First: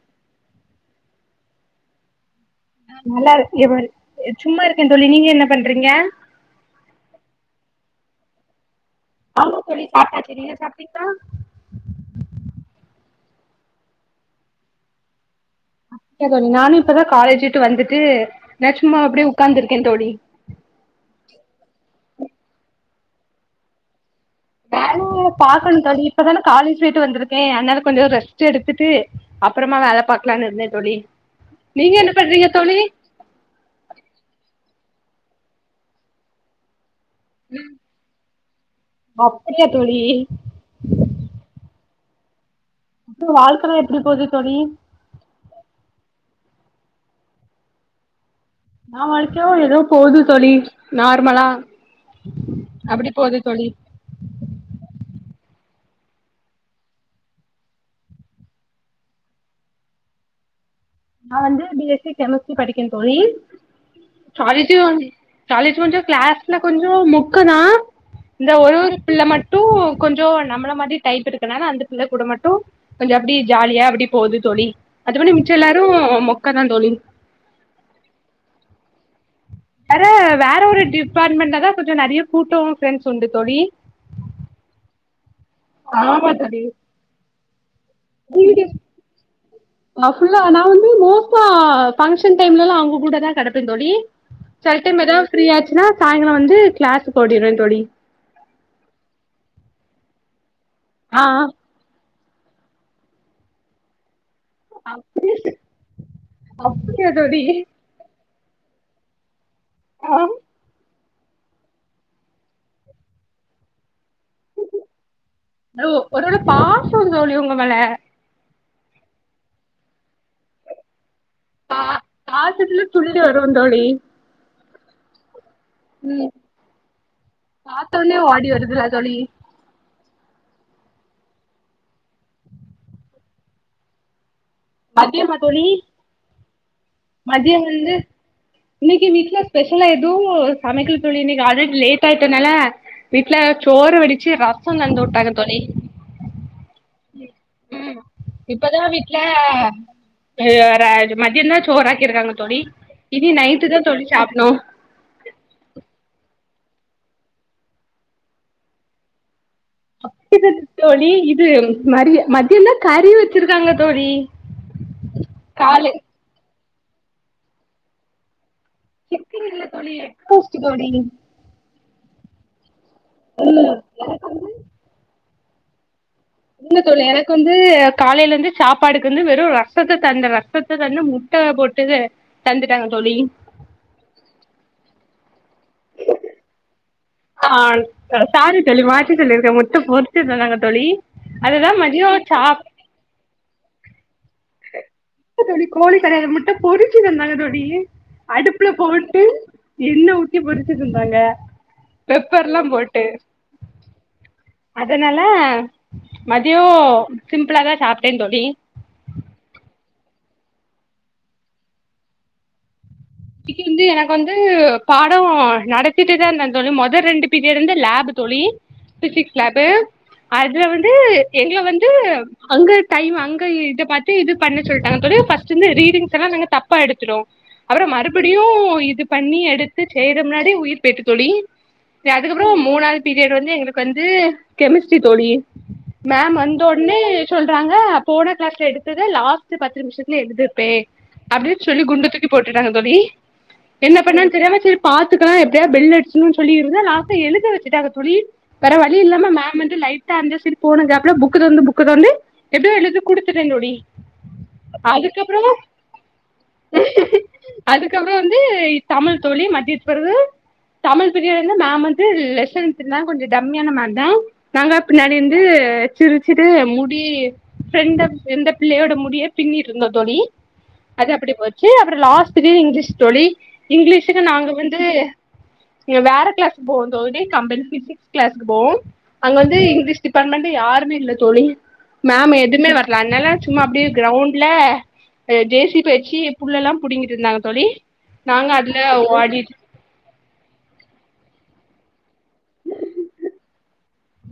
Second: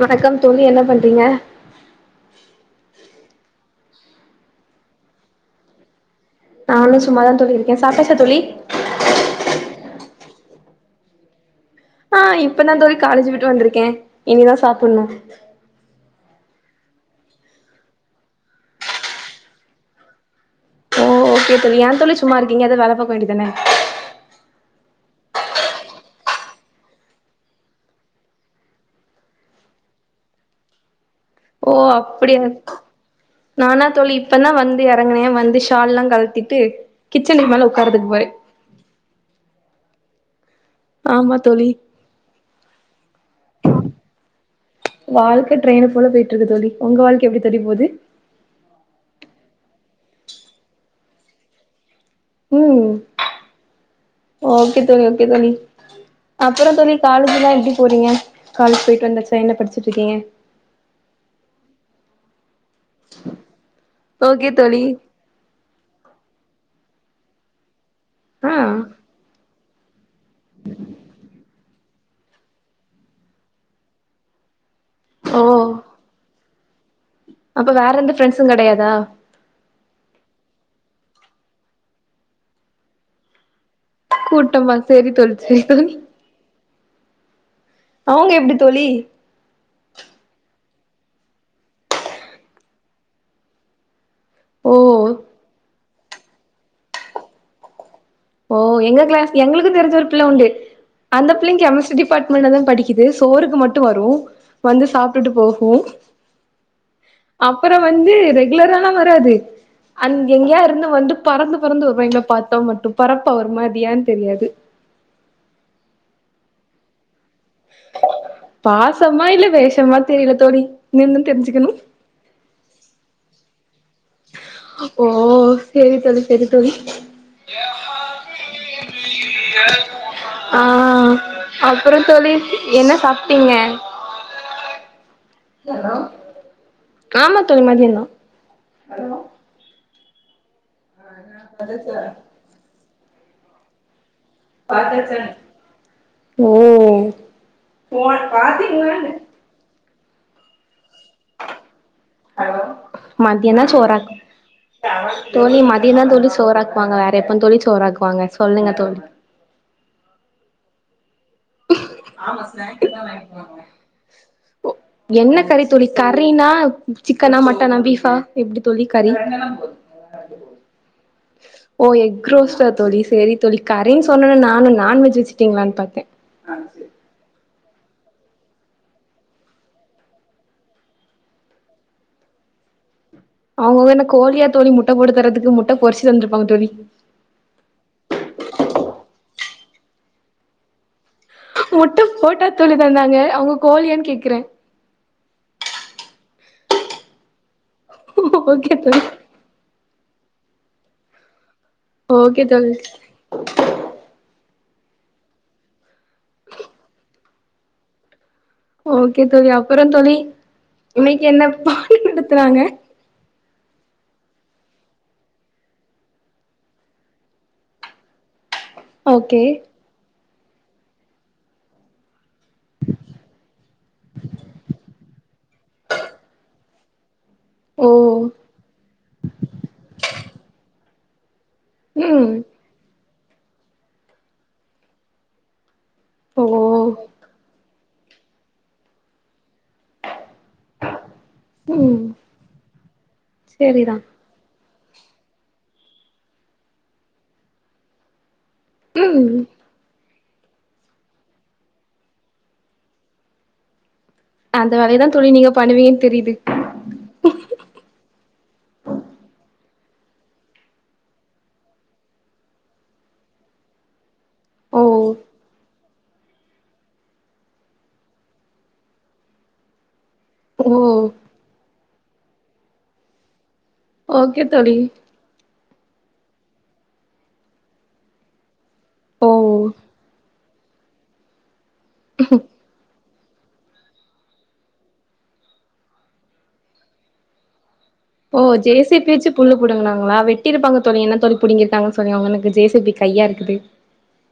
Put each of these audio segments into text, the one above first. வணக்கம் தோழி என்ன பண்றீங்க நல்லா இவரு இ சும்மா இருக்கே தோழி நீங்க என்ன பண்றீங்க நானு சும்மாதா தோழி இருக்கே சாப்டாச்சா தோழி ஆமா தோழி சாப்ட்டாச்சு நீங்க சாப்டீங்ளா ஆ இப்பதா தோழி காலேஜ் விட்டு வந்திருக்கே இனிதா சாப்புட்ணு அப்டியா நானு இப்பதா காலேஜி விட்டு வந்துட்டு நா சும்மா அப்டியே உக்காந்து இருக்கே தோழி ஓ ஓகே தோழி ஏ தோழி சும்மா இருக்கீங்க எதா வேல பாக்க வேண்டிதானே வேல பாக்கணு தோழி இப்பதானே காலேஜ் விட்டு வந்துருக்கே அனால கொஞ்ச ரெஸ்ட் எடுத்துட்டு அப்றமா வேல பாக்கலானு இருந்த தோழி ஓ நீங்க என்ன அப்படியா பண்றீங்க தோழி நானா தோழி இப்பதா வந்து எறங்குனே வந்து ஷால் எல்லா கலட்டிட்டு கிச்சன் மேல உக்காறதுக்கு போறே அப்டியா தோழி ஆமா தோழி வாழ்க்கலா எப்டி போது தோழி வாழ்க்க ட்ரெய்னு போல போயிட்டு இருக்கு தோழி உங்க வாழ்க்க எப்டி தோழி போது இன்னா வாழ்க்கையோ ஏதோ போது தோழி நார்மலா ம் அப்டி போது தோழி ஓகே தோழி ஓகே தோழி அப்பறோ தோழி காலேஜ் எல்லா எப்டி போறீங்க, காலேஜ் போயிட்டு வந்தாச்சா, என்ன படிச்சுட்டு இருக்கீங்க நா வந்து பி எஸ் சி கெமிஸ்ட்ரி படிக்கிறே தோழி, ஓகே தோழி காலேஜ் கொஞ்சோ கிளாஸ்ல கொஞ்சோ மொக்கதா இந்த ஒரு ஆ ஒரு பிள்ள மட் டு கொஞ்சோ நம்மள மாரி டைப் இருக்கனால அந்த பிள்ள கூட மட்டு கொஞ்சோ அப்டி ஜாலியா அப்டி போகுது தோழி மத்தபடி ஓ மிச்ச எல்லா மொக்கதா தோழி அப்ப வேற எந்த ஃப்ரெண்ட்ஸும் கெடையாதா வேற வேற ஒரு டிபார்ட்மெண்ட்லதா கொஞ்சோ நெறைய கூட்டோ ஃப்ரெண்ட்ஸ் உண்டு தோழி கூட்டமா சேரி தோழி, சேரி தோழி, ஆமா தோழி அவங்க எப்டி தோழி நா ஃபுல்ல நா வந்து மோஸ்டா ஃபங்க்ஷன் டைம்லலா அவங்கக்கூடதா கெடப்பே தோழி ஓ சில டைம் ஏதாவது ஃப்ரீயா ஆச்சுன்னா சாயங்காலோ வந்து கிளாஸ்க்கு ஓடிருவே தோழி ஓ எங்க கிளாஸ் எங்களுக்கு தெரிஞ்ச ஒரு பிள்ள உண்டு ஆ அந்த பிள்ளைையு ஆ கெமிஸ்ட்ரி டிப் பாட்மெண்ட்லதா படிக்குது சோறுக்கு மட்டு வரு வந்து சாப்ட்டுட்டு அப்டி போகு அப்டியா தோழி அப்பறோ வந்து ரெகுலர்ராலா வராது அந் ஆமா எங்கயா இருந்து வந்து பறந்து பறந்து வருவா எங்கள பாத்தா மட்டு பறப்பா ஒருமாரி யான்னு தெரியாது ஹலோ ஒரு ஒரு பாசோம் தோழி உங்க மேல பாசமா இல்ல வேஷமா தெரியல தோழி இனிமேதா தெரிஞ்சுக்கணு பா பாசத்துல துள்ளி வருவோ தோழி ஓ சேரி தோழி ம் சேரி தோழி பாத்தோனே ஓடி வருதுல தோழி ஆ அப்பறோ தோழி என்ன சாப்ட்டீங்க மதிய மா ஆமா மதியோ தோழி மதியந்தா ஸ்பெஷல்லா எதுவு சமைக்கல தோழி, இன்னைக்கி ஆல்ரெடி லேட் ஆயிட்டனாலா வீட்ல சோறு வடிச்சு ர ஓ ம் இப்பதா வீட்ல எ ர சோ மதியம்தா சோறு ஆக்கிருக்காங்க தோழி இனி மதியந்தா நைட்டுதா தோழி சோறாக்கு சாப்புட்னு தோழி மதியம்தா தோழி சோறாக்குவாங்க வேற எப்ப தோழி சோறாக்குவாங்க சொல்லுங்க தோழி அப்டி இல்ல தோழி, இது மரிய மதியம்தா கறி வச்சிருக்காங்க தோழி என்ன கறி தோழி காலை கறினா சிக்கனா? மட்டனா? பீஃபா? எப்படி தோழி கறி சிக்கன் இல்ல தோழி எக் ரோஸ்ட் தோழி ஓ எக் ரோஸ்டா தோழி சேரி தோழி கறின்னு சொன்னேன்னே நானு நான்வெஜ் வச்சுட்டீங்களானு பாத்தே இல்ல தோழி எனக்கு வந்து காலைல இருந்து சாப்பாடுக்கு வந்து வெறு ரசத்த தந்து ரசத்த தந்து முட் ட போட்டு தந்துட்டாங்க தோழி அவங்க அவங்க என்ன கோழியா தோழி முட்ட போட்டு தர்றதுக்கு முட்ட பொரிச்சு தந்திருப்பாங்க தோழி ஆ, சா சாரி தோழி மாத்தி சொல்லிருக்கே முட்ட பொரிச்சி தந்தாங்க தோழி அதுதா முட்ட மதியோ போட்டா சாப் தோழி தந்தாங்க அவங்க கோழியானு கேக்குற இல்ல தோழி கோழி கடையாது முட்ட பொரிச்சு தந்தாங்க தோழி அடுப்புல ஓகே தோழி போட்டு எண்ணெ ஊத்தி பொரிச்சி தந்தாங்க ஓகே பெப்பர்ல்லா தோழி போட்டு அதனால மதியோ சிம்பிளாதா சாப்ட்டே தோழி ஓகே தோழி அப்பறோ தோழி இன்னைக்கு என்ன பாடம் நடத்துனாங்க இன்னைக்கி வந்து எனக்கு வந்து பாடோ நடச்சிட்டுதா இருந்த தோழி மொதோ ரெண்டு பீரியடு வந்து லேப் தோழி பிசிக்ஸ் ஓகே லேபு அதுல வந்து எங்கள வந்து அங்க டைம் அங்க இத பாத்து இது பண்ண சொல்ட்டாங்க தோழி ஃபர்ஸ்ட்டுந்து ரீடிங்ஸ் எல்லா நாங்க த ப்பா எடுத்துட்டோ அப்றோ ஓ மறுபடியு இது பண்ணி எடுத்து செய்றமின்னாடி உயிர் போயிட்டு தோழி சரி ம் அதுக்கப்பறோ மூணாவது பீரியட் வந்து எங்களுக்கு வந்து கெமிஸ்ட்ரி தோழி மேம் ஓ வந்தொன்னே சொல்றாங்க போன கிளாஸ்ல எடுத்தது லாஸ்ட் பத்து நிமிஷத்துல எழுது ட்டு அப்டின்னு சொல்லி ம் குண்ட தூக்கி போட்டுட்டாங்க தோழி செரிதா என்ன ப என்னன்னு தெரியாம சேரி பாத்துக்கலா எப்டியா பெல் அடிச்சுருனு சொல்லிருந்த லாஸ்ட் எழுத வெச்சுட்டாங்க தோழி வேற வழி இல்லாம ம் மேம் மட்டு லை ட்டா அந்தசைடு போன கேப்ல புக்கதொறந்து புக்கதொறந்து எப்டியோ எழுதி குடுத்துட்டேன் தோழி அந்த வேலையதான் தோழி அதுக்கப்புறம் நீங்க பண்ணுவீங்கனு தெரிது அதுக்கப்றோ வந்து தமிழ் தோழி மதியத்து பிறகு தமிழ் பிரீயடுல மேம் வந்து லெசன்ஸ்ருந்தா கொஞ்சோ டம்மியான மேம்தா நாங்க ஓ பின்னாடி இருந்து சிரிச்சுட்டு முடி ப்ரெண்டப் எந்த பிள்ளையோட முடிய பின்னிட்டுருந்தோந் தோழி ஓ அது அப்டி போச்சு அப்றோ லாஸ்டுக்கு இங்கிலீஷ் தோழி இங்கிலீஷுக்கு ஓகே நாங்க தோழி வந்து நீங்க வேற கிளாஸ்க்கு [unintelligible] கம்பென் பிசிக்ஸ் கிளாஸ்க்கு போகும் ஓ அங்க வந்து இங்கிலீஷ் டிபார்ட்மெண்ட் யாருமே இல்ல தோழி மேம் எதுமே வர்ல அ னால சும்மா அப்டியே கிரௌண்ட்ல ஜே சி பிய வெச்சு புள்ளெல்லா புடிங்கிட்டு இருந்தாங்க தோழி ஓ நாங்க ஜே அதுல சி பிய வெச்சு புல்லு ஓடிட்டு புடுங்கனாங்ளா வெ கட்டி இருப்பாங்கோ என்ன தோழி இப்டி இருக்காங்கன்னு சொன்னி அவங்க எனக்கு ஜே சி பி கையா இருக்குது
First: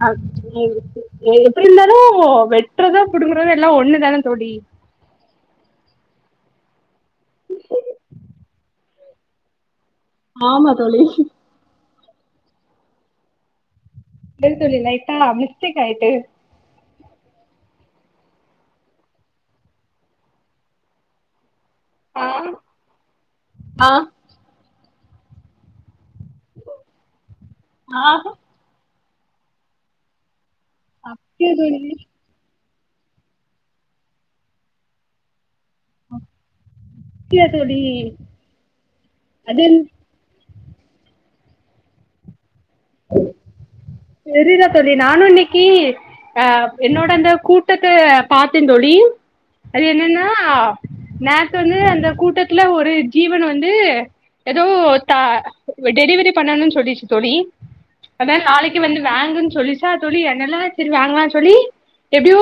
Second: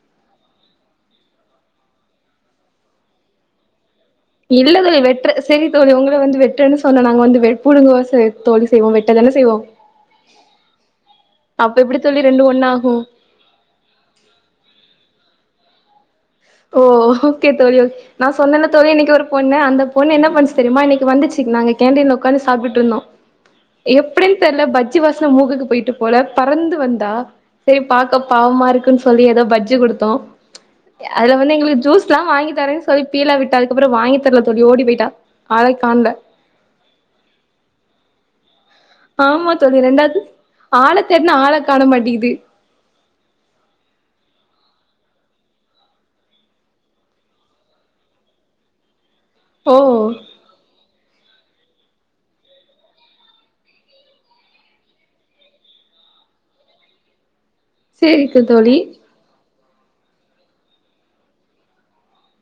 எப்டி இருந்தாலும் வெட்டுறதோ புடுங்கறதோ எல்லா ஒண்ணுதான தோழி இதுலது வெற்று செரி தோழி உங்கள வந்து வெட்டுன்னு சொன்னா நாங்க வந்து வெ புடுங்குவா செய் தோழி செய்வோ வெட்டதானே செய்வோ ஆமா தோழி அப்ப எப்டி தோழி ரெண்டு ஒண்ணு ஆகு சரி தோழி லைட்டா மிஸ்டேக் ஆயிட்டு ஓ ஓகே தோழி நா சொன்னல்ல தோழி இன்னைக்கு ஒரு பொண்ணு அந்தபொண்ணு என்ன பன்னுச்சு தெரிமா இன்னைக்கு பொண்ணு எ இன்னைக்கு வந்துச்சு நாங்க கேண்டீன்ல ஆ உக்காந்து சாப்ட்டு இருந்தோ ஆ எப்டின் கூப்ட்டல்ல பஜ்ஜி வாசன மூக்குக்கு போயிட்டு போல பறந்து வந்தா செரி ஆ பாக்க பாவமா இருக்குன் சொல்லி எதோ பட்ஜி குடுத்தோ அதுல வந்து தோழி எங்களுக்கு ஜூஸ் எல்லா வாங்கிதரேன் சொல்லி பீழா விட்டா அதுக்கப்றோ வாங்கி தர்ல தோழி ஓடி போயிட்டா ஆள கா டியா தோழி ஆமா அது தோழி ரெண்டாது ஆள தேடுனா ஆள காண மாட்டீகிது செரிடா தோழி நானு இன்னைக்கி அ என்னோட அந்த கூட்டத்த பாத்தேன் தோழி ஓ அது என்னனா நேத்து வந்து அந்த கூட்டத்துல ஒரு ஜீவன் வந்து எதோ தா டெலிவரி பண்ணணுனு சொல்லிச்சு தோழி அதா சேரிக்கு தோழி நாளைக்கு வந்து வேங்குன்னு சொல்லிச்சா தோழி அதனால சரி வாங்கலா சொல்லி எப்டியோ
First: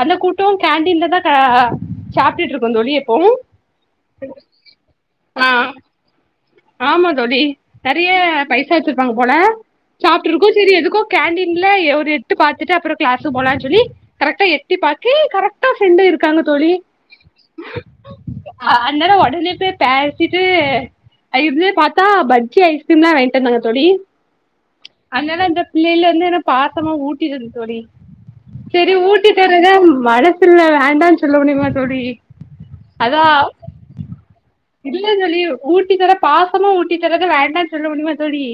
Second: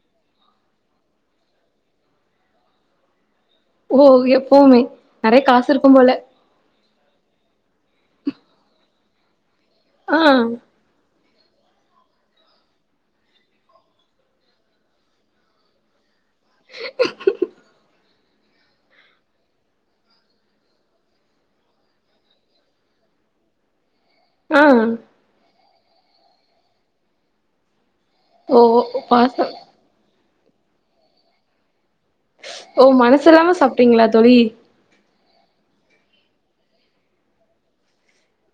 அந்த கூட்டோ கேண்டீன்லதா ஆ சாப்ட்டுட்டு இருக்குந்தோழி எப்பவு ஓ எப்புமே நெறய ஆ காசு இருக்கும் போல ஆமா தோழி நெறையா பைசா வெச்சிருப்பாங்க போல ஆ சாப்ட்டு இருக்கோ செரி எதுக்கோ கேண்டீன்ல ஒரு எட்டு பாத்துட்டு அப்றோ கிளாஸக்கு போலானு சொல்லி கரெக்டா எட்டி பாக்கே கரெ [unintelligible] இருக்காங்க தோழி அன்னால ஒடனே போய் பேசிட்டு இப்லே பாத்தா பஜ்ஜி ஐஸ்கிரீம்லா வாங்கிட்டு வந்தாங்க தோழி ஆ அதனால அந்த பிள்ளைலந்து என்ன பாத்தமா ஊட்டிடுது தோழி ஓ செரி பாச ஊட்டிதரத மனசு இல்ல வேண்டான்னு சொல்ல முடியுமா தோழி ஓ மனசில்லாம சாப்ட்டீங்ளா தோழி இதுல தோழி ஊட்டி தர பாசமா ஊட்டி தரத வேண்டான்னு சொல்ல முடியுமா தோழி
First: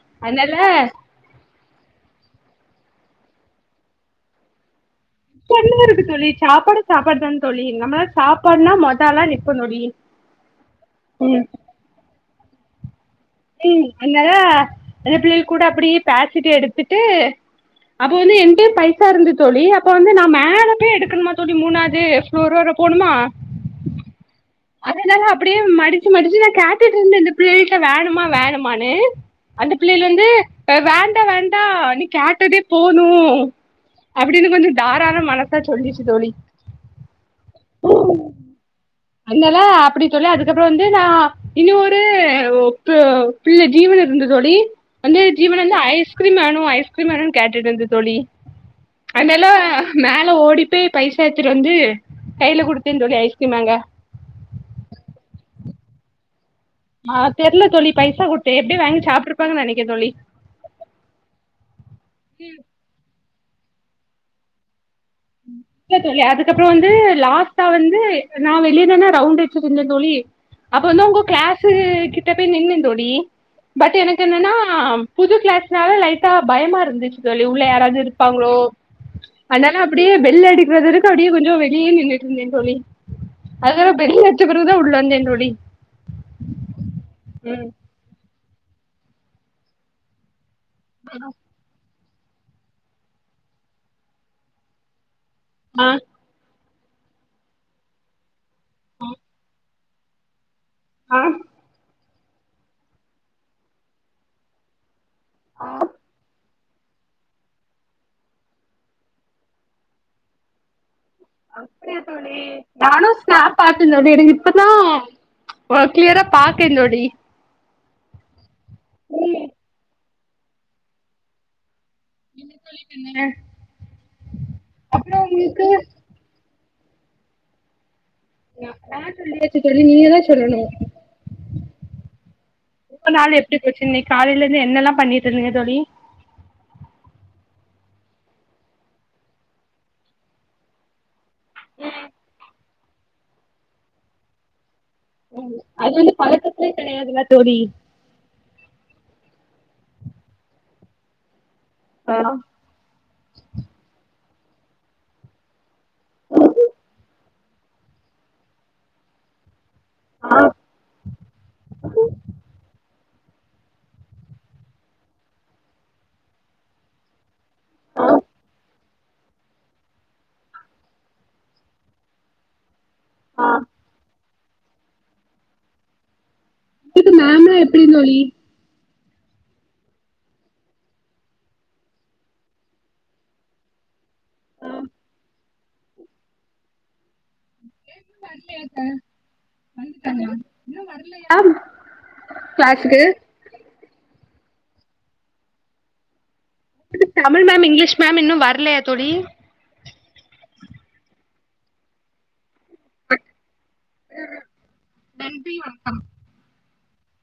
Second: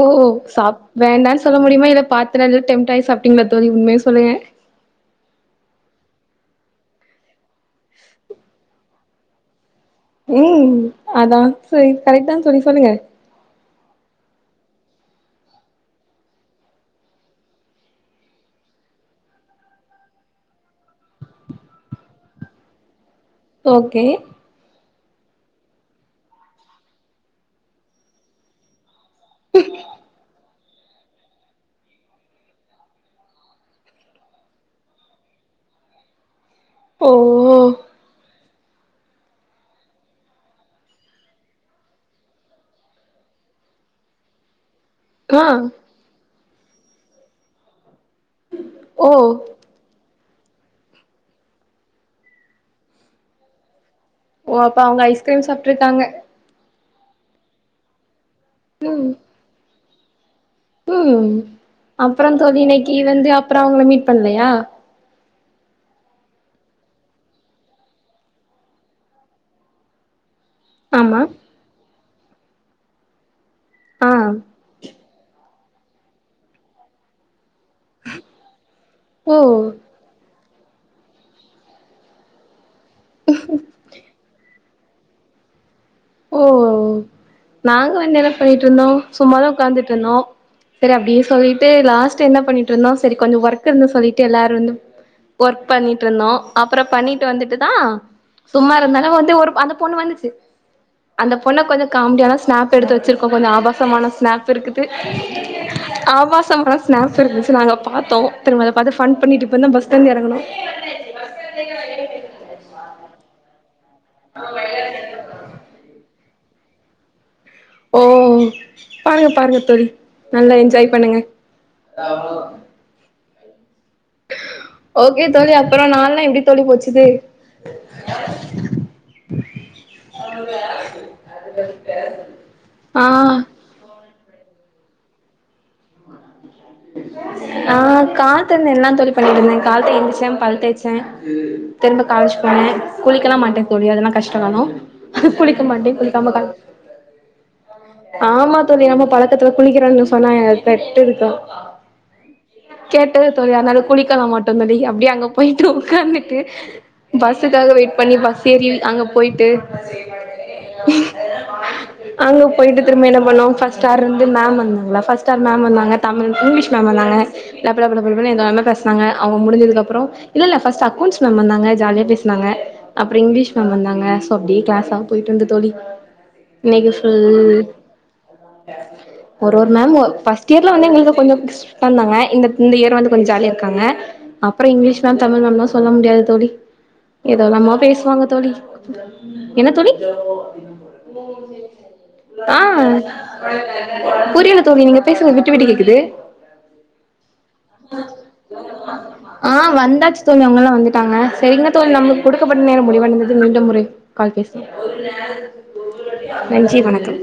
ஓ அதனால சாப் வேண்டான்னு சொல்ல முடியுமா இல்ல பாத்து நல்லா டெம்டாய் சாப்ட்டீங்ளா தோழி உண்மய சொல்லுங்க இப்ப என்னாருக்கு தோழி சாப்பாடு சாப்பாடு தான தோழி நம்மளா சாப்பாடுனா மொத ஆளா நிப்போ தோழி ம் அதா ம் சரி கரெக்ட்டான் சொல்லி சொல்லுங்க ம் அன்னால அந்த பிள்ளைக கூட அப்டி பேசிட் எடுத்துட்டு அப்ப வந்து என்ட பைசா இருந்து தோழி அப்ப வந்து நான் மேலபோய் எடுக்கணுமா தோழி மூணாது இன்னொருவர போணுமா ஓகே அதனால அப்டியே மடிச்சு மடிச்சு நா கேட்டட்டு இருந்த இந்த புள்ளயல்ட்ட வேணுமா வேணமான்னு அந்த பிள்ளைைக வந்து வேண்டா வேண்டா கேட்டதே போது அப்டின்னு கொஞ்சோ தாராள மனசா சொல்லிடுச்சு தோழி ஓ ஓ அய்லாதா அப்டி சொல்லி அதுக்கப்பற வந்து நா இன்னொ ஒரு ஒக்கு பிள்ள ஜீவன் இருந்து தோழி அந்த ஆ ஜீவனல்ல ஐஸ் கிரீம் வேணு ஐஸ் கிரீம் வேணு கேட்டுட்ந்து தோழி ஓ அன்னல்ல மேல ஓடிப்போய் பைசா எடுத்துட்டு வந்து கையில குடுத்தே தோழி ஐஸ்கிரீம் வாங்க ஓ அப்ப அவங்க ஐஸ்கிரீம் சாப்ட்டுருக்காங்க ஆ தெர்ல தோழி பைசா குடுத்தே எப்டி வாங்கி ம் சாப்ட்டுருப்பாங்கன் நெனக்கே தோழி ம் அப்ற தோழி இன்னைக்கு வந்து அப்ற உங்கள மீட் பண்லயா ம் இல்ல தோழி அதுக்கப்பற வந்து லாஸ்ட்டா வந்து நா வெளியதான ரவுண்ட் அடிச்சுட்டு இருந்த தோழி அப்ப வந்து உங்க ஆமா கிளாஸ் கிட்ட போய் நின்னந்தோழி பட் ஆ எனக்கு என்னனா புது கிளாஸ் னால லைட்டா பயமா இருந்துச்சு தோழி உள்ள யாராது இருப்பாங்களோ ஓ அதனால அப்டியே பெல்ல அடிக்கறது வரைக்கு அப்டியே கொஞ்சோ வெளிய நின்னுட் இருந்த தோழி பதவு பெல்ல அடிச்ச பெறவுதா உள்ள வந்தே தோழி ஓ ம் நாங்க வந்து என்ன பண்ணிட்டு இருந்தோ சும்மாதா உக்காந்துட்டு இருந்தோ சரி அப்டியே சொல்லிட்டு லாஸ்ட் என்ன பண்ணிட்டு இருந்தோ சரி கொஞ்சோ ஒர்க் இருந்து சொல்லிட்டு எல்லாரும் இருந்தோ ஒர்க் ஆ பண்ணிட்டு இருந்தோ அப்பற பண்ணிட்டு வந்துட்டு தா சும்மா இருந்தாலு வந்து ஒரு அந்த பொண்ணு வந்துச்சு ஆ அந்த பொண்ண கொஞ்சோ காமெடியான ஸ்நாப் எடுத்து வச்சிருக்கோ கொஞ்சோ ஆபாசமான ஸ்நாப் துருக்குது ஆபாச ரம் ஸ்நாக்ஸ் இருந்துச்சு நாங்க பாத்தோ திரும்ப பாத்த ஃபன் பண்ணிட்டு இப்பதா பஸ்லந்து எறங்குனோ அப்டியா தோழி நானு ஸ்னாப் பாத்த தோழி எனக்கு இப்பதா ஒ கிளியரா பாக்கே தோழி ஓ பாருங்க ம் பாருங்க பாரு நல்லா என்ஜாய் பண்ணுங்க எப்டி தோழி பின்னுன ஓகே தோழி அப்ற நாள்ல்லா எப்டி தோழி போச்சுது நா நா சொல்லயே ச்சு தோழி நீங்கதா சொல்லணு ஆ உங்க நாள் எப்டி போச்சு இன்னைக் காலைலருந்து என்னெல்லா பண்ணிட்டு இருந்தீங்க தோழி ஆ காத்த இருந்து எல்லா தோழி பண்ணிட்டு இருந்தே கால்த்த எஞ்சிச்ச பல் தேய்ச்ச ச திரும்ப காலேஜ் போனே குளிக்கெல்லா மாட்ட தோழி அதெல்லா கஷ்ட கால குளிக்க அது மாட்ட வந்து குளிக்காமதா பழக்கத்திலே கெடையாதுல்ல தோழி ஆமா தோழி நம்ம பழக்கத்துல குளிக்கிறோனு சொன்னா பெட்டுருக்கா ஆ கேட்டது தோழி தனால குளிக்கல மாட்டோ தோழி அப்டியே அங்க போயிட்டு உக்காந்துட்டு பஸ்ஸுக்காக வெயிட் பண்ணி பஸ் ஏறி அங்க போயிட்டு அங்க போயிட்டு திரும்ப என்ன பண்ணோ ஃபர்ஸ்ட் ஹார் வந்து மேம் வந்தாங்களா ஃபர்ஸ்ட் மேம் வந்தாங்க தமிழ் இங்கிலீஷ் மேம் வந்தாங்க லபலப லாபன்னு எதானா பேச தாங்க அவங்க முடிஞ்சதுக்கு அப்றோ இல்லல்ல ஃபர்ஸ்ட் அக்கவுண்ட்ஸ் மேம் வந்தாங்க ஜாலியா பேஸ்னாங்க அப்றோ இங்கிலீஷ் மேம் வந்தாங்க சோ அப்டியே கிளாஸ்லா போயிட்டிருந்து தோழி இன்னிக்கி உங்களுக்கு சொல்லி மேம்லா எப்டி தோழி ஒரு ஒரு மேம்மு ஃபர்ஸ்ட் இயர்லந்து எங்ளுக்கு கொஞ்சோ புஷ் பண்ணங்க இந்த இந்த இயர் வந்து கொஞ்சோ ஜாலியா இருக்காங்க அப்பறோ இங்கிலீஷ் மேம் தமிழ் மேம்லா சொல்ல முடியாது தோழி ஏதோலாமோ பேசுவாங்க தோழி என்ன தோழி ஆஹ் கிளாஸுக்கு புரியல தோழி நீங்க பேசுற விட்டு விட்டு கேக்குது தமிழ் மேம் இங்கிலீஷ் மேம் இன்னு வர்லயா தோழி ஆஹ் வந்தாச்சு தோழி அவங்கல்லா வந்துட்டாங்க சரிங்கா தோழி நமக்கு குடுக்கப்பட்ட நேர முடிவடைந்தது மீண்டும் முறை கால் பேசலா நன்றி வணக்கம்